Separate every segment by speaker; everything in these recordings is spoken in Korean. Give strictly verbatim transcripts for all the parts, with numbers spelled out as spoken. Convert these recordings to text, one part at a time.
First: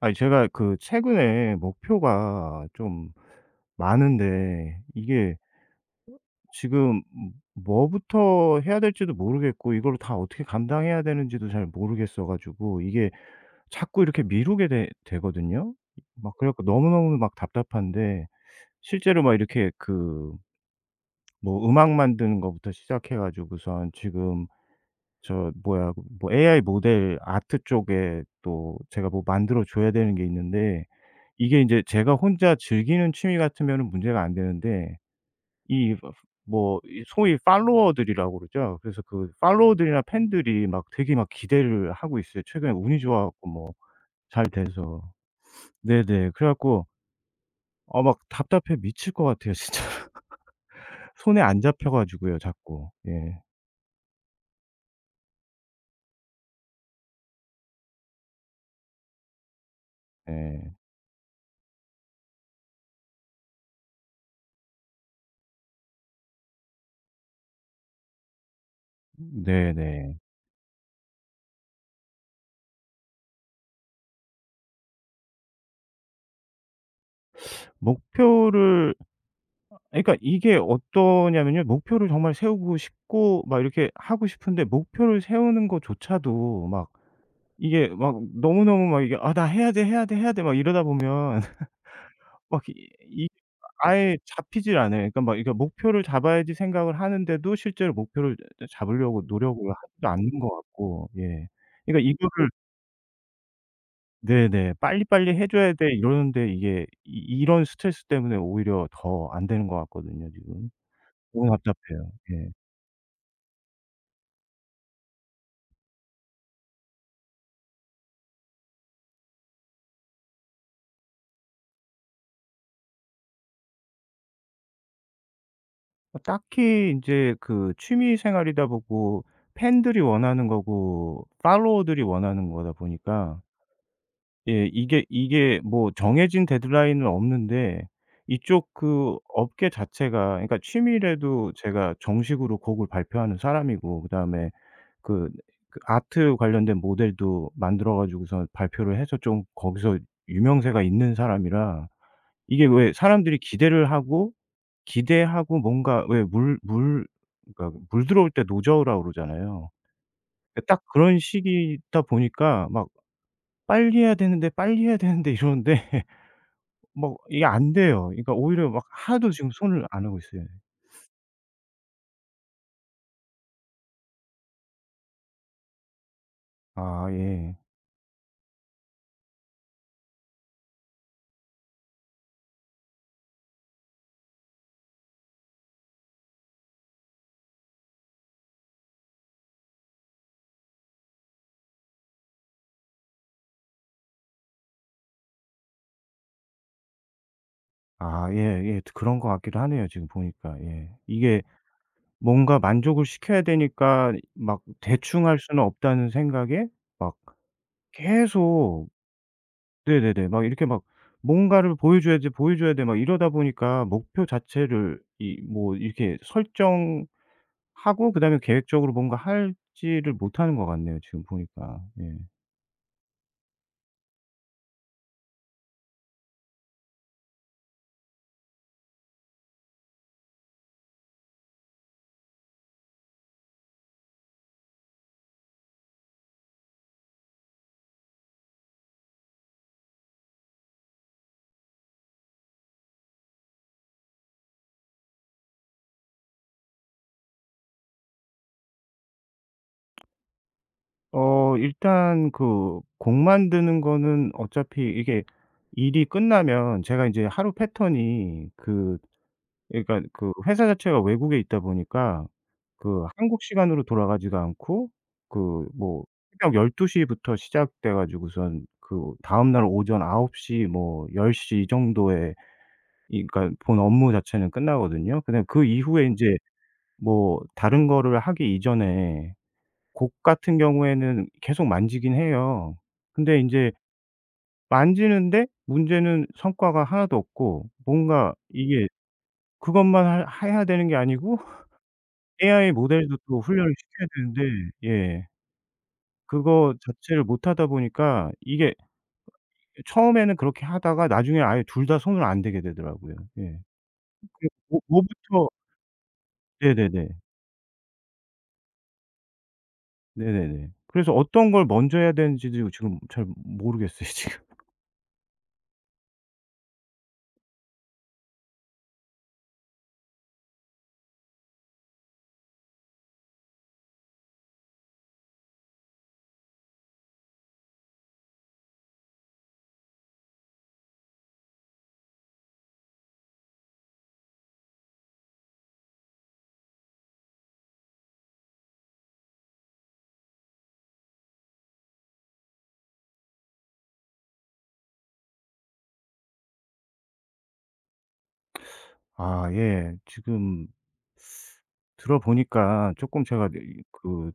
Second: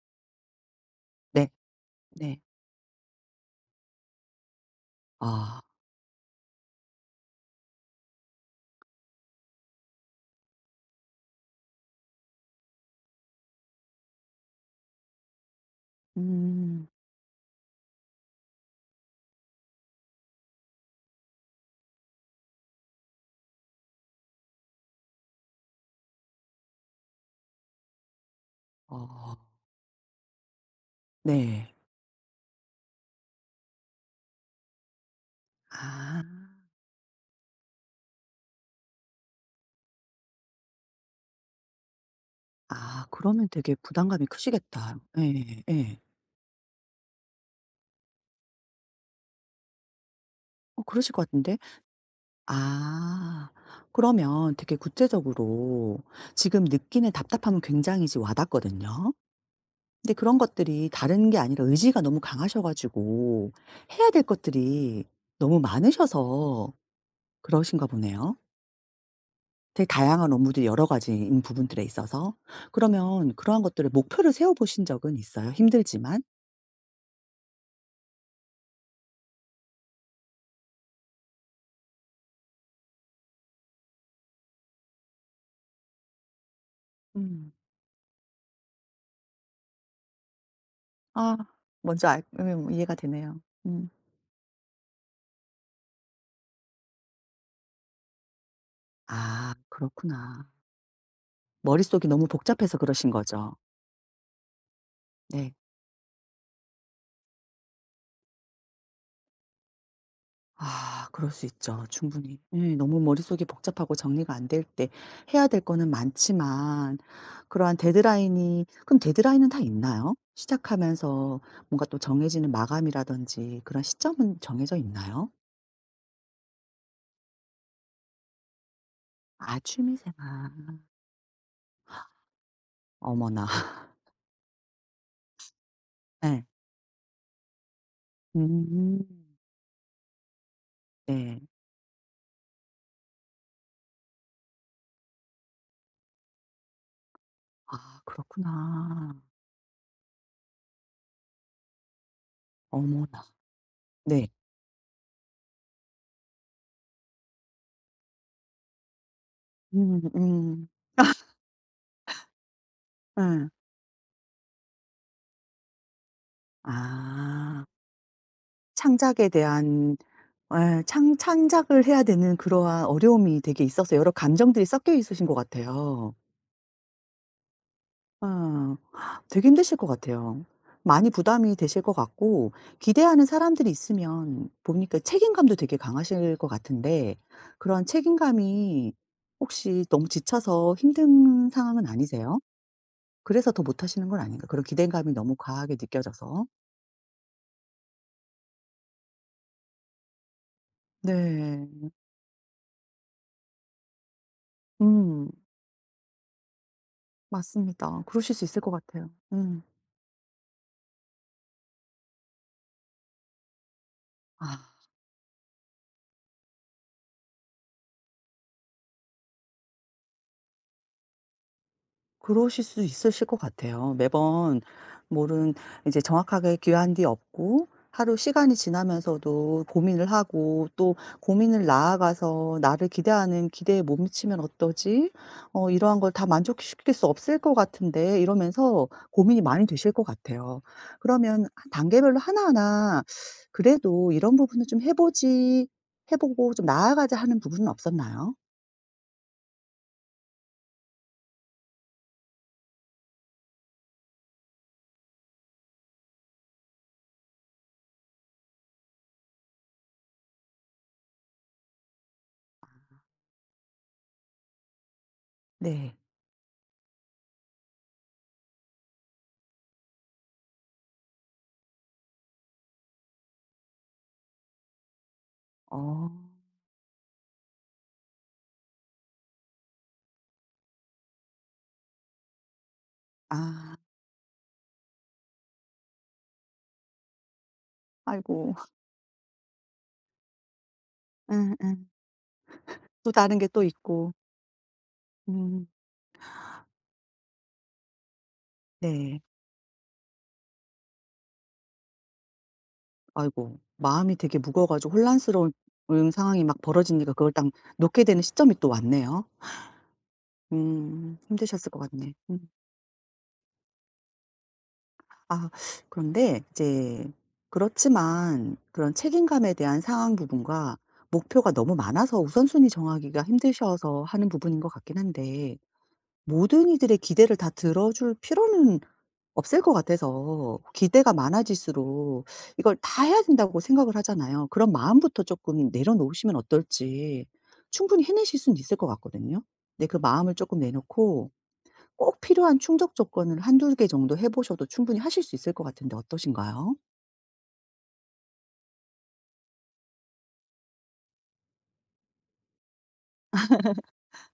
Speaker 1: 아니, 제가 그
Speaker 2: 네.
Speaker 1: 최근에
Speaker 2: 네.
Speaker 1: 목표가 좀 많은데 이게
Speaker 2: 아.
Speaker 1: 지금 뭐부터 해야 될지도 모르겠고, 이걸 다 어떻게 감당해야 되는지도 잘 모르겠어 가지고, 이게 자꾸 이렇게 미루게 되 되거든요. 막 그래 갖고
Speaker 2: 음.
Speaker 1: 너무너무 막 답답한데, 실제로 막 이렇게 그 뭐 음악 만드는 것부터 시작해 가지고선 지금 저 뭐야, 뭐 에이아이 모델 아트 쪽에 또 제가 뭐
Speaker 2: 어.
Speaker 1: 만들어 줘야 되는 게 있는데, 이게
Speaker 2: 네.
Speaker 1: 인제 제가 혼자 즐기는 취미 같으면은 문제가 안 되는데, 이 뭐
Speaker 2: 아.
Speaker 1: 뭐 이 소위 팔로워들이라고 그러죠. 그래서 그 팔로워들이나 팬들이 막 되게 막 기대를 하고 있어요. 최근에 운이
Speaker 2: 아,
Speaker 1: 좋아
Speaker 2: 그러면
Speaker 1: 갖고 뭐
Speaker 2: 되게 부담감이
Speaker 1: 잘
Speaker 2: 크시겠다.
Speaker 1: 돼서.
Speaker 2: 예. 예.
Speaker 1: 네네. 그래 갖고 아 막 답답해 미칠 것 같아요, 진짜.
Speaker 2: 어, 그러실 것
Speaker 1: 손에
Speaker 2: 같은데.
Speaker 1: 안 잡혀 가지고요, 자꾸. 예.
Speaker 2: 아. 그러면 되게 구체적으로 지금 느끼는 답답함은 굉장히 지금 와 닿거든요. 근데 그런
Speaker 1: 예.
Speaker 2: 것들이 다른 게 아니라 의지가 너무 강하셔 가지고 해야 될 것들이 너무 많으셔서 그러신가 보네요. 되게
Speaker 1: 네네.
Speaker 2: 다양한 업무들이 여러 가지인 부분들에 있어서. 그러면 그러한 것들을 목표를 세워 보신 적은 있어요, 힘들지만?
Speaker 1: 목표를, 그러니까 이게 어떠냐면요. 목표를 정말 세우고 싶고 막 이렇게 하고 싶은데, 목표를 세우는 것조차도 막
Speaker 2: 음.
Speaker 1: 이게 막 너무너무 막 이게 '아 나 해야 돼, 해야 돼, 해야 돼.' 막 이러다
Speaker 2: 아,
Speaker 1: 보면
Speaker 2: 뭔지 알
Speaker 1: 막
Speaker 2: 음
Speaker 1: 이
Speaker 2: 이해가
Speaker 1: 이
Speaker 2: 되네요. 음.
Speaker 1: 아예 잡히질 않아요. 그러니까 막 이게 목표를 잡아야지 생각을 하는데도, 실제로 목표를 저 잡으려고
Speaker 2: 아,
Speaker 1: 노력을 하지도 않는
Speaker 2: 그렇구나.
Speaker 1: 것 같고. 예.
Speaker 2: 머릿속이
Speaker 1: 그러니까
Speaker 2: 너무
Speaker 1: 이거를,
Speaker 2: 복잡해서 그러신 거죠?
Speaker 1: 네네. '빨리빨리 해
Speaker 2: 네.
Speaker 1: 줘야 돼.' 이러는데 이게 이 이런 스트레스 때문에 오히려 더 안 되는 것 같거든요 지금.
Speaker 2: 아, 그럴 수
Speaker 1: 너무
Speaker 2: 있죠,
Speaker 1: 답답해요.
Speaker 2: 충분히.
Speaker 1: 예.
Speaker 2: 예, 너무 머릿속이 복잡하고 정리가 안 될 때 해야 될 거는 많지만 그러한 데드라인이, 그럼 데드라인은 다 있나요? 시작하면서 뭔가 또 정해지는 마감이라든지 그런 시점은 정해져 있나요?
Speaker 1: 어 딱히 인제 그 취미 생활이다 보고,
Speaker 2: 아,
Speaker 1: 팬들이 원하는
Speaker 2: 취미생활.
Speaker 1: 거고 팔로워들이 원하는 거다 보니까.
Speaker 2: 어머나.
Speaker 1: 예. 이게 이게 뭐
Speaker 2: 네.
Speaker 1: 정해진 데드라인은 없는데, 이쪽
Speaker 2: 음.
Speaker 1: 그 업계 자체가, 그러니까
Speaker 2: 네.
Speaker 1: 취미래도 제가 정식으로 곡을 발표하는 사람이고 그다음에 그 그 아트 관련된 모델도 만들어
Speaker 2: 아,
Speaker 1: 가지고서 발표를
Speaker 2: 그렇구나.
Speaker 1: 해서 좀 거기서 유명세가 있는 사람이라, 이게 왜
Speaker 2: 어머나.
Speaker 1: 사람들이 기대를
Speaker 2: 네.
Speaker 1: 하고 기대하고, 뭔가 왜 물 물 그러니까 물 들어올 때 노저우라고 그러잖아요.
Speaker 2: 음.
Speaker 1: 예,
Speaker 2: 음.
Speaker 1: 딱 그런 시기다 보니까 막
Speaker 2: 예.
Speaker 1: '빨리 해야 되는데, 빨리 해야 되는데.' 이러는데 뭐 이게
Speaker 2: 아,
Speaker 1: 안 돼요. 그러니까 오히려 막
Speaker 2: 창작에
Speaker 1: 하나도 지금 손을
Speaker 2: 대한,
Speaker 1: 안 하고 있어요.
Speaker 2: 에, 창 창작을 해야 되는 그러한 어려움이 되게 있어서 여러 감정들이 섞여 있으신 것 같아요.
Speaker 1: 아 예.
Speaker 2: 아. 되게 힘드실 것 같아요. 많이 부담이 되실 것 같고, 기대하는 사람들이 있으면 보니까 책임감도 되게 강하실 것 같은데, 그런 책임감이, 혹시 너무 지쳐서 힘든 상황은 아니세요? 그래서 더 못하시는 건 아닌가? 그런 기대감이 너무 과하게 느껴져서.
Speaker 1: 아 예예. 그런 것 같기도 하네요 지금 보니까. 예. 이게
Speaker 2: 네.
Speaker 1: 뭔가 만족을 시켜야 되니까 막 대충
Speaker 2: 음.
Speaker 1: 할 수는 없다는 생각에 막
Speaker 2: 맞습니다. 그러실 수 있을 것
Speaker 1: 계속,
Speaker 2: 같아요. 음.
Speaker 1: 네네네. 막 이렇게 막 뭔가를 보여줘야 돼, 보여줘야 돼 막 이러다 보니까, 목표
Speaker 2: 아.
Speaker 1: 자체를 이 뭐 이렇게 설정하고 그다음에 계획적으로 뭔가 하지를 못하는 것 같네요 지금 보니까. 예.
Speaker 2: 그러실 수 있으실 것 같아요. 매번 뭐는 이제 정확하게 귀한 뒤 없고, 하루 시간이 지나면서도 고민을 하고, 또 고민을 나아가서 나를 기대하는 기대에 못 미치면 어떠지? 어, 이러한 걸 다 만족시킬 수 없을 것 같은데 이러면서 고민이 많이 되실 것 같아요. 그러면 단계별로 하나하나 그래도 이런 부분은 좀 해보지, 해보고 좀 나아가자 하는 부분은 없었나요?
Speaker 1: 어 일단 그 곡 만드는 거는, 어차피 이게 일이 끝나면 제가 이제 하루 패턴이 그, 그러니까 그 회사 자체가 외국에 있다 보니까 그 한국 시간으로 돌아가지가 않고, 그
Speaker 2: 네.
Speaker 1: 뭐 새벽 한 두 시 부터 시작돼 가지고선 그 다음날 오전 아홉 시 뭐열 시 정도에 이 그러니까 본 업무 자체는 끝나거든요. 근데 그 이후에
Speaker 2: 어,
Speaker 1: 이제 뭐 다른 거를 하기 이전에 곡 같은 경우에는 계속 만지긴 해요. 근데 인제
Speaker 2: 아,
Speaker 1: 만지는데 문제는 성과가 하나도 없고, 뭔가
Speaker 2: 아이고,
Speaker 1: 이게 그것만 할 해야 되는 게 아니고
Speaker 2: 응, 응.
Speaker 1: 에이아이
Speaker 2: 또
Speaker 1: 모델도
Speaker 2: 다른
Speaker 1: 또
Speaker 2: 게 또
Speaker 1: 훈련을 시켜야
Speaker 2: 있고.
Speaker 1: 되는데, 예
Speaker 2: 음.
Speaker 1: 그거 자체를 못하다 보니까 이게
Speaker 2: 네.
Speaker 1: 처음에는 그렇게 하다가 나중에 아예 둘 다 손을 안 대게 되더라고요. 예.
Speaker 2: 아이고, 마음이 되게
Speaker 1: 그
Speaker 2: 무거워
Speaker 1: 뭐
Speaker 2: 가지고
Speaker 1: 뭐부터
Speaker 2: 혼란스러운 상황이 막
Speaker 1: 네네네.
Speaker 2: 벌어지니까 그걸 딱 놓게 되는 시점이 또 왔네요.
Speaker 1: 네네네. 그래서
Speaker 2: 음,
Speaker 1: 어떤 걸
Speaker 2: 힘드셨을 것
Speaker 1: 먼저 해야
Speaker 2: 같네. 음.
Speaker 1: 되는지도 지금 잘 모르겠어요 지금.
Speaker 2: 아, 그런데 이제, 그렇지만 그런 책임감에 대한 상황 부분과 목표가 너무 많아서 우선순위 정하기가 힘드셔서 하는 부분인 것 같긴 한데, 모든 이들의 기대를 다 들어줄 필요는 없을 것 같아서, 기대가 많아질수록 이걸 다 해야 된다고 생각을 하잖아요. 그런 마음부터 조금 내려놓으시면 어떨지. 충분히 해내실 수는 있을 것 같거든요. 근데 그 마음을 조금 내놓고 꼭 필요한 충족 조건을 한두 개 정도 해 보셔도 충분히 하실 수 있을 것 같은데 어떠신가요?
Speaker 1: 아 예. 지금 들어보니까 조금 제가 이- 그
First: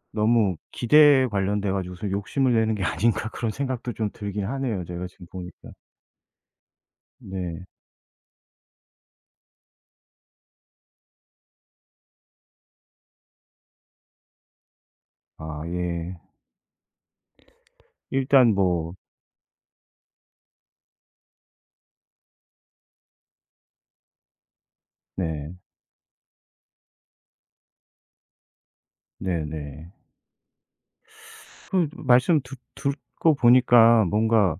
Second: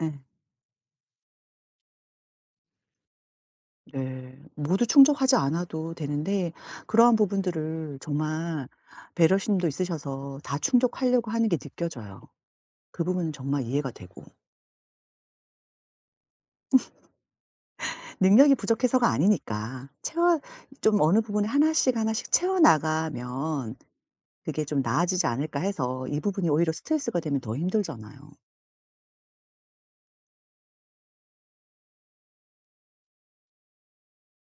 Speaker 2: 예. 네.
Speaker 1: 너무 기대에 관련돼 가지고서 '욕심을 내는 게 아닌가.' 그런 생각도 좀
Speaker 2: 네.
Speaker 1: 들긴 하네요,
Speaker 2: 모두
Speaker 1: 제가 지금
Speaker 2: 충족하지
Speaker 1: 보니까.
Speaker 2: 않아도 되는데 그러한
Speaker 1: 네.
Speaker 2: 부분들을 정말 배려심도 있으셔서 다 충족하려고 하는 게 느껴져요. 그 부분은 정말 이해가 되고.
Speaker 1: 아 예. 일단
Speaker 2: 능력이
Speaker 1: 뭐,
Speaker 2: 부족해서가 아니니까, 채워, 좀 어느 부분에 하나씩 하나씩 채워 나가면 그게 좀 나아지지
Speaker 1: 네.
Speaker 2: 않을까 해서. 이 부분이 오히려 스트레스가 되면 더 힘들잖아요.
Speaker 1: 네네. 그 말씀 듣 듣고 보니까 뭔가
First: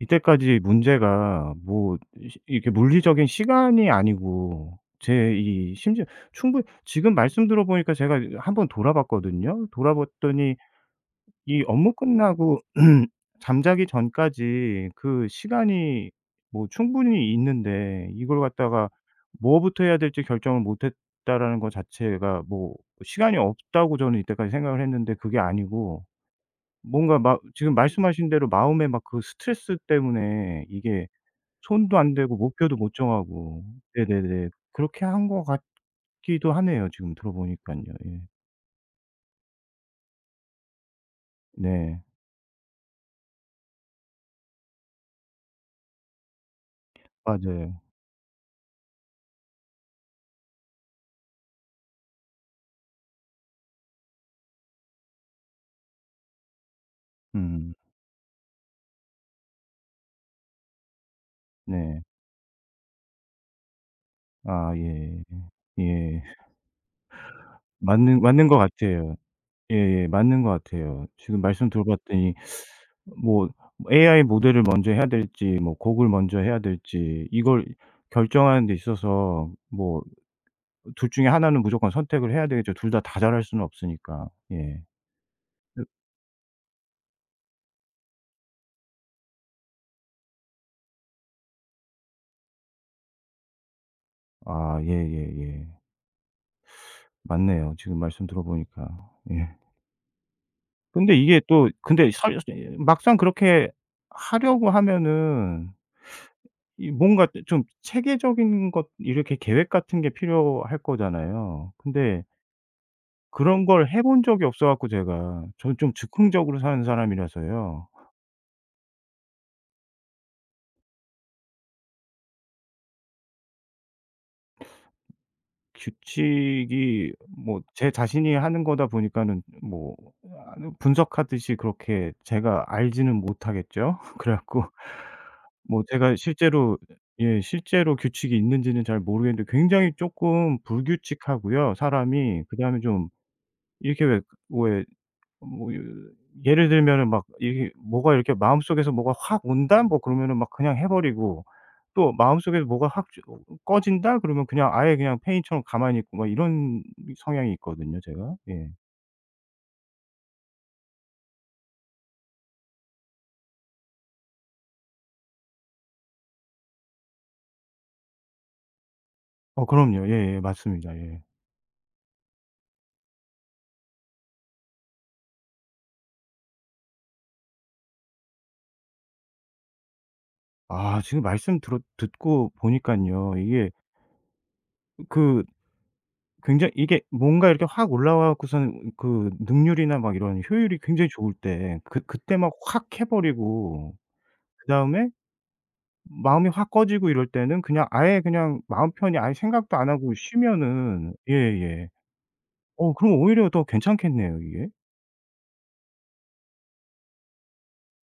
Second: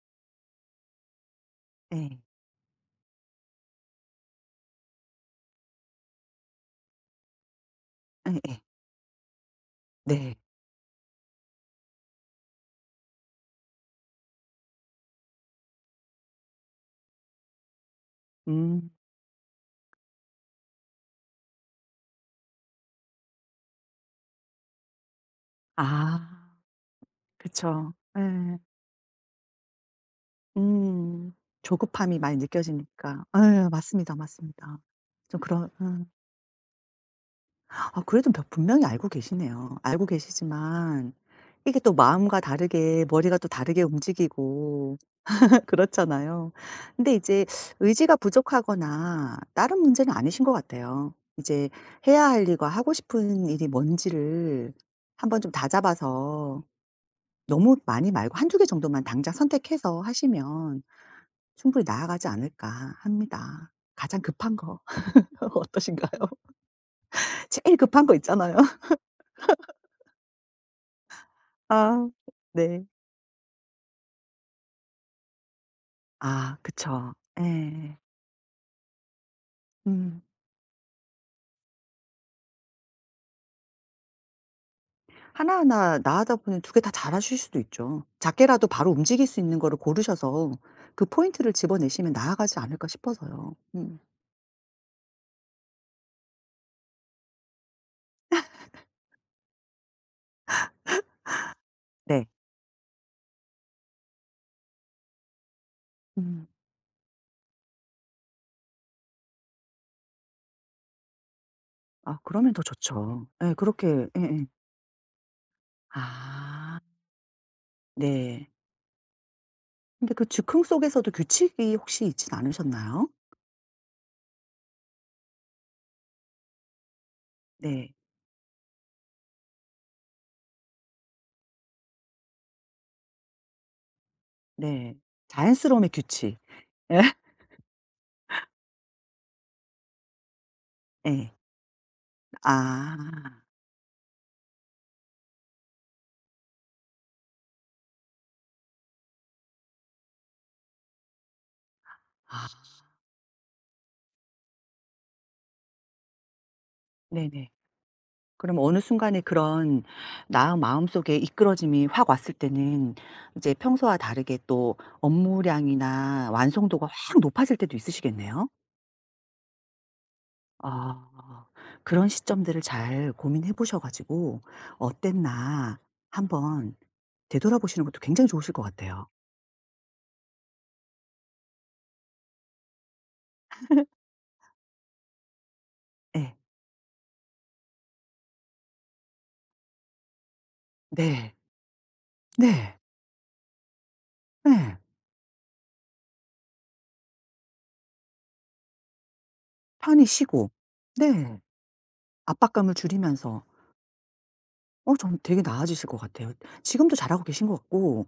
Speaker 1: 이때까지 문제가 뭐
Speaker 2: 예.
Speaker 1: 시 이렇게 물리적인 시간이 아니고, 제 이 심지어 충분히 지금 말씀 들어 보니까 제가 한
Speaker 2: 예예.
Speaker 1: 번 돌아봤거든요.
Speaker 2: 네.
Speaker 1: 돌아봤더니 이 업무 끝나고 잠자기 전까지 그 시간이 뭐 충분히 있는데, 이걸 갖다가
Speaker 2: 음.
Speaker 1: 뭐부터 해야 될지 결정을 못 했다라는 것 자체가, 뭐 시간이 없다고 저는 이때까지 생각을 했는데 그게 아니고,
Speaker 2: 아,
Speaker 1: 뭔가 막 지금 음.
Speaker 2: 그쵸.
Speaker 1: 말씀하신 대로
Speaker 2: 예.
Speaker 1: 마음에 막 그 스트레스 때문에 이게
Speaker 2: 음.
Speaker 1: 손도 안
Speaker 2: 조급함이
Speaker 1: 대고
Speaker 2: 많이
Speaker 1: 목표도 못
Speaker 2: 느껴지니까.
Speaker 1: 정하고.
Speaker 2: 예. 맞습니다,
Speaker 1: 네네네.
Speaker 2: 맞습니다.
Speaker 1: 그렇게 한
Speaker 2: 좀
Speaker 1: 것
Speaker 2: 그런. 음.
Speaker 1: 같기도 하네요 지금 들어보니까요.
Speaker 2: 아,
Speaker 1: 예.
Speaker 2: 그래도 벼 분명히 알고 계시네요. 알고 계시지만 이게 또
Speaker 1: 네.
Speaker 2: 마음과 다르게 머리가 또 다르게 움직이고 그렇잖아요. 근데 이제
Speaker 1: 맞아요.
Speaker 2: 의지가 부족하거나 다른 문제는 아니신 것 같아요. 이제 해야 할 일과 하고 싶은 일이 뭔지를 한번 좀 다잡아서
Speaker 1: 음.
Speaker 2: 너무 많이 말고 한두 개 정도만 당장 선택해서 하시면 충분히
Speaker 1: 네.
Speaker 2: 나아가지 않을까 합니다. 가장 급한
Speaker 1: 아
Speaker 2: 거
Speaker 1: 예.
Speaker 2: 어떠신가요?
Speaker 1: 예.
Speaker 2: 제일 급한 거
Speaker 1: 맞는 맞는
Speaker 2: 있잖아요.
Speaker 1: 것 같아요. 예예. 맞는 것 같아요. 지금 말씀
Speaker 2: 아.
Speaker 1: 들어봤더니
Speaker 2: 네.
Speaker 1: 뭐 에이아이 모델을 먼저 해야 될지 뭐 곡을 먼저
Speaker 2: 아,
Speaker 1: 해야
Speaker 2: 그쵸.
Speaker 1: 될지, 이걸
Speaker 2: 예.
Speaker 1: 결정하는 데 있어서 뭐
Speaker 2: 음.
Speaker 1: 둘 중에 하나는 무조건 선택을 해야 되겠죠. 둘 다, 다 잘할 수는 없으니까. 예. 그,
Speaker 2: 하나하나 나아다 보니 두 개 다 잘하실 수도 있죠. 작게라도 바로 움직일 수 있는 거를 고르셔서 그 포인트를 집어내시면 나아가지 않을까 싶어서요. 음.
Speaker 1: 아 예예예. 맞네요, 지금 말씀 들어보니까. 예. 근데 이게 또 근데
Speaker 2: 네.
Speaker 1: 설 예 막상 그렇게 하려고 하면은
Speaker 2: 음.
Speaker 1: 이 뭔가 좀 체계적인 것 이렇게 계획 같은 게 필요할 거잖아요.
Speaker 2: 아,
Speaker 1: 근데
Speaker 2: 그러면 더 좋죠. 예,
Speaker 1: 그런 걸 해
Speaker 2: 그렇게.
Speaker 1: 본 적이
Speaker 2: 예예.
Speaker 1: 없어 갖고, 제가 저는 좀 즉흥적으로
Speaker 2: 아,
Speaker 1: 사는 사람이라서요.
Speaker 2: 네. 근데 그 즉흥 속에서도 규칙이 혹시 있진 않으셨나요?
Speaker 1: 규칙이 뭐 제
Speaker 2: 네.
Speaker 1: 자신이 하는 거다 보니까는 뭐 아 분석하듯이 그렇게 제가 알지는 못하겠죠. 그래 갖고
Speaker 2: 네.
Speaker 1: 뭐
Speaker 2: 자연스러움의
Speaker 1: 제가
Speaker 2: 규칙.
Speaker 1: 실제로,
Speaker 2: 예?
Speaker 1: 예 실제로 규칙이 있는지는 잘 모르겠는데, 굉장히 조금
Speaker 2: 예.
Speaker 1: 불규칙하고요 사람이. 그다음에
Speaker 2: 아.
Speaker 1: 좀 이렇게 왜왜 뭐 유 예를 들면은 막 이게 뭐가 이렇게 마음속에서 뭐가 확 온다? 뭐 그러면은 막 그냥 해 버리고, 또
Speaker 2: 아,
Speaker 1: 마음속에서 뭐가 확 주- 어, 꺼진다? 그러면 그냥 아예 그냥 페인처럼 가만히 있고 막 이런
Speaker 2: 네네.
Speaker 1: 성향이 있거든요, 제가.
Speaker 2: 그럼
Speaker 1: 예.
Speaker 2: 어느 순간에 그런, 나 마음속에 이끌어짐이 확 왔을 때는 이제 평소와 다르게 또 업무량이나 완성도가 확 높아질 때도 있으시겠네요?
Speaker 1: 어 그럼요. 예예. 맞습니다.
Speaker 2: 아.
Speaker 1: 예.
Speaker 2: 그런 시점들을 잘 고민해 보셔 가지고 '어땠나.' 한번 되돌아보시는 것도 굉장히 좋으실 것 같아요.
Speaker 1: 아 지금 말씀 들어 듣고 보니깐요. 이게 그
Speaker 2: 네.
Speaker 1: 굉장히 이게 뭔가 이렇게 확 올라와 갖고서는 그 능률이나 막 이런 효율이 굉장히 좋을
Speaker 2: 네.
Speaker 1: 때, 그 그때 막
Speaker 2: 네.
Speaker 1: 확 해 버리고,
Speaker 2: 네.
Speaker 1: 그다음에 마음이 확 꺼지고 이럴 때는 그냥 아예 그냥 마음 편히 아예 생각도 안
Speaker 2: 편히
Speaker 1: 하고
Speaker 2: 쉬고,
Speaker 1: 쉬면은.
Speaker 2: 네.
Speaker 1: 예예.
Speaker 2: 압박감을
Speaker 1: 어 그럼
Speaker 2: 줄이면서,
Speaker 1: 오히려 더 괜찮겠네요 이게.
Speaker 2: 어, 좀 되게 나아지실 것 같아요. 지금도 잘하고 계신 것 같고,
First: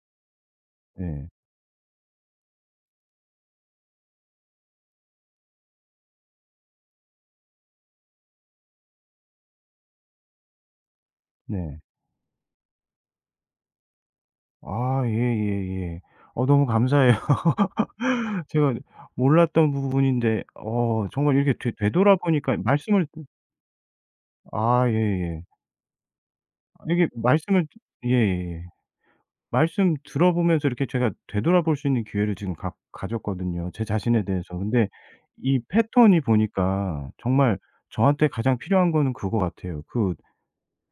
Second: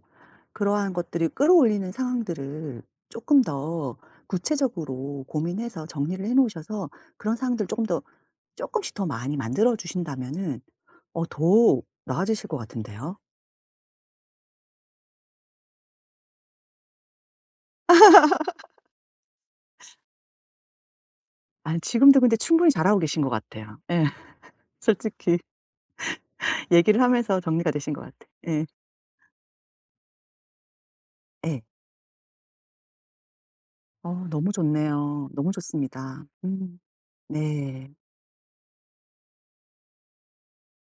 Speaker 2: 그러한 것들이
Speaker 1: 네.
Speaker 2: 끌어올리는 상황들을 조금 더 구체적으로 고민해서 정리를 해 놓으셔서 그런 상황들을 조금 더, 조금씩 더 많이 만들어 주신다면은, 어,
Speaker 1: 네.
Speaker 2: 더 나아지실 것 같은데요.
Speaker 1: 아 예예예. 어 너무 감사해요. 제가 몰랐던 부분인데 어 정말 이렇게 되
Speaker 2: 아니, 지금도 근데
Speaker 1: 되돌아보니까
Speaker 2: 충분히 잘하고
Speaker 1: 말씀을,
Speaker 2: 계신 것 같아요. 예.
Speaker 1: 아
Speaker 2: 솔직히
Speaker 1: 예예.
Speaker 2: 얘기를
Speaker 1: 이게
Speaker 2: 하면서
Speaker 1: 말씀을,
Speaker 2: 정리가 되신 것 같아.
Speaker 1: 예예예.
Speaker 2: 예.
Speaker 1: 말씀 들어보면서 이렇게 제가
Speaker 2: 예.
Speaker 1: 되돌아볼 수 있는 기회를 지금 가, 가졌거든요, 제 자신에
Speaker 2: 어, 너무
Speaker 1: 대해서. 근데
Speaker 2: 좋네요. 너무
Speaker 1: 이 패턴이
Speaker 2: 좋습니다. 음.
Speaker 1: 보니까 정말
Speaker 2: 네.
Speaker 1: 저한테 가장 필요한 거는 그거 같아요. 그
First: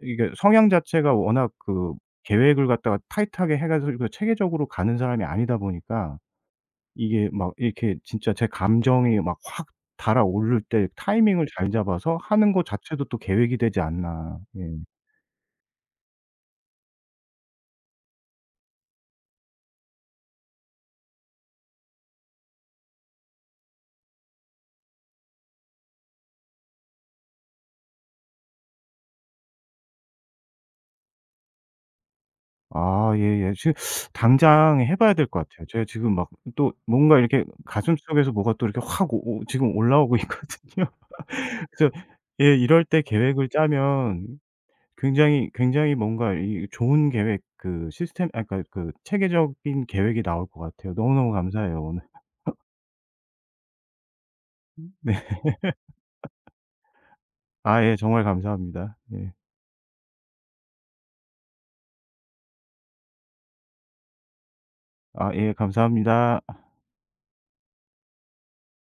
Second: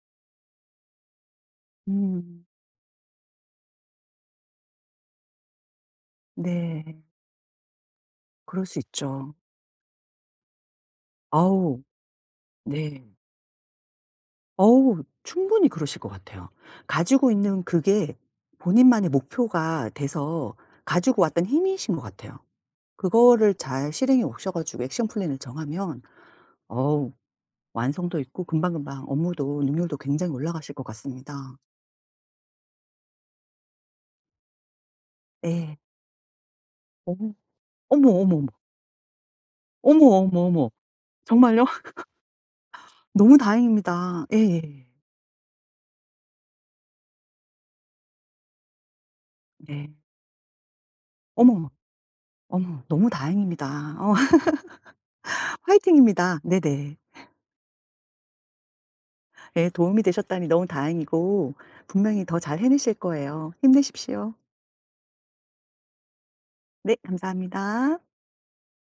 Speaker 1: 이게 성향 자체가 워낙 그
Speaker 2: 음.
Speaker 1: 계획을 갖다가 타이트하게 해 가지고 체계적으로 가는 사람이 아니다 보니까,
Speaker 2: 네.
Speaker 1: 이게 막 이렇게 진짜 제
Speaker 2: 그럴 수
Speaker 1: 감정이
Speaker 2: 있죠.
Speaker 1: 막 확 달아오를 때 타이밍을 잘
Speaker 2: 아우.
Speaker 1: 잡아서 하는 거
Speaker 2: 네.
Speaker 1: 자체도 또 계획이 되지 않나. 예.
Speaker 2: 어우, 충분히 그러실 것 같아요. 가지고 있는 그게 본인만의 목표가 돼서 가지고 왔던 힘이신 것 같아요. 그거를 잘 실행해 오셔 가지고 액션 플랜을 정하면, 어우, 완성도 있고 금방금방 업무도 능률도 굉장히 올라가실 것 같습니다.
Speaker 1: 아 예예. 지금 당장 해 봐야 될 것 같아요.
Speaker 2: 예.
Speaker 1: 제가 지금 막 또
Speaker 2: 어.
Speaker 1: 뭔가 이렇게
Speaker 2: 어머,
Speaker 1: 가슴속에서
Speaker 2: 어머, 어머.
Speaker 1: 뭐가 또 이렇게 확 오 오- 지금
Speaker 2: 어머,
Speaker 1: 올라오고
Speaker 2: 어머, 어머.
Speaker 1: 있거든요.
Speaker 2: 정말요?
Speaker 1: 그래서 예 이럴 때
Speaker 2: 너무
Speaker 1: 계획을 짜면
Speaker 2: 다행입니다. 예예.
Speaker 1: 굉장히, 굉장히 뭔가 이 좋은 계획 그 시스템 아니까 그 체계적인
Speaker 2: 네.
Speaker 1: 계획이 나올 것 같아요. 너무너무
Speaker 2: 어머, 어머.
Speaker 1: 감사해요 오늘.
Speaker 2: 어머, 너무 다행입니다. 어.
Speaker 1: 네.
Speaker 2: 화이팅입니다. 네네.
Speaker 1: 아 예 정말 감사합니다. 예.
Speaker 2: 네, 도움이 되셨다니 너무 다행이고 분명히 더 잘 해내실 거예요. 힘내십시오.
Speaker 1: 아 예 감사합니다.
Speaker 2: 네, 감사합니다.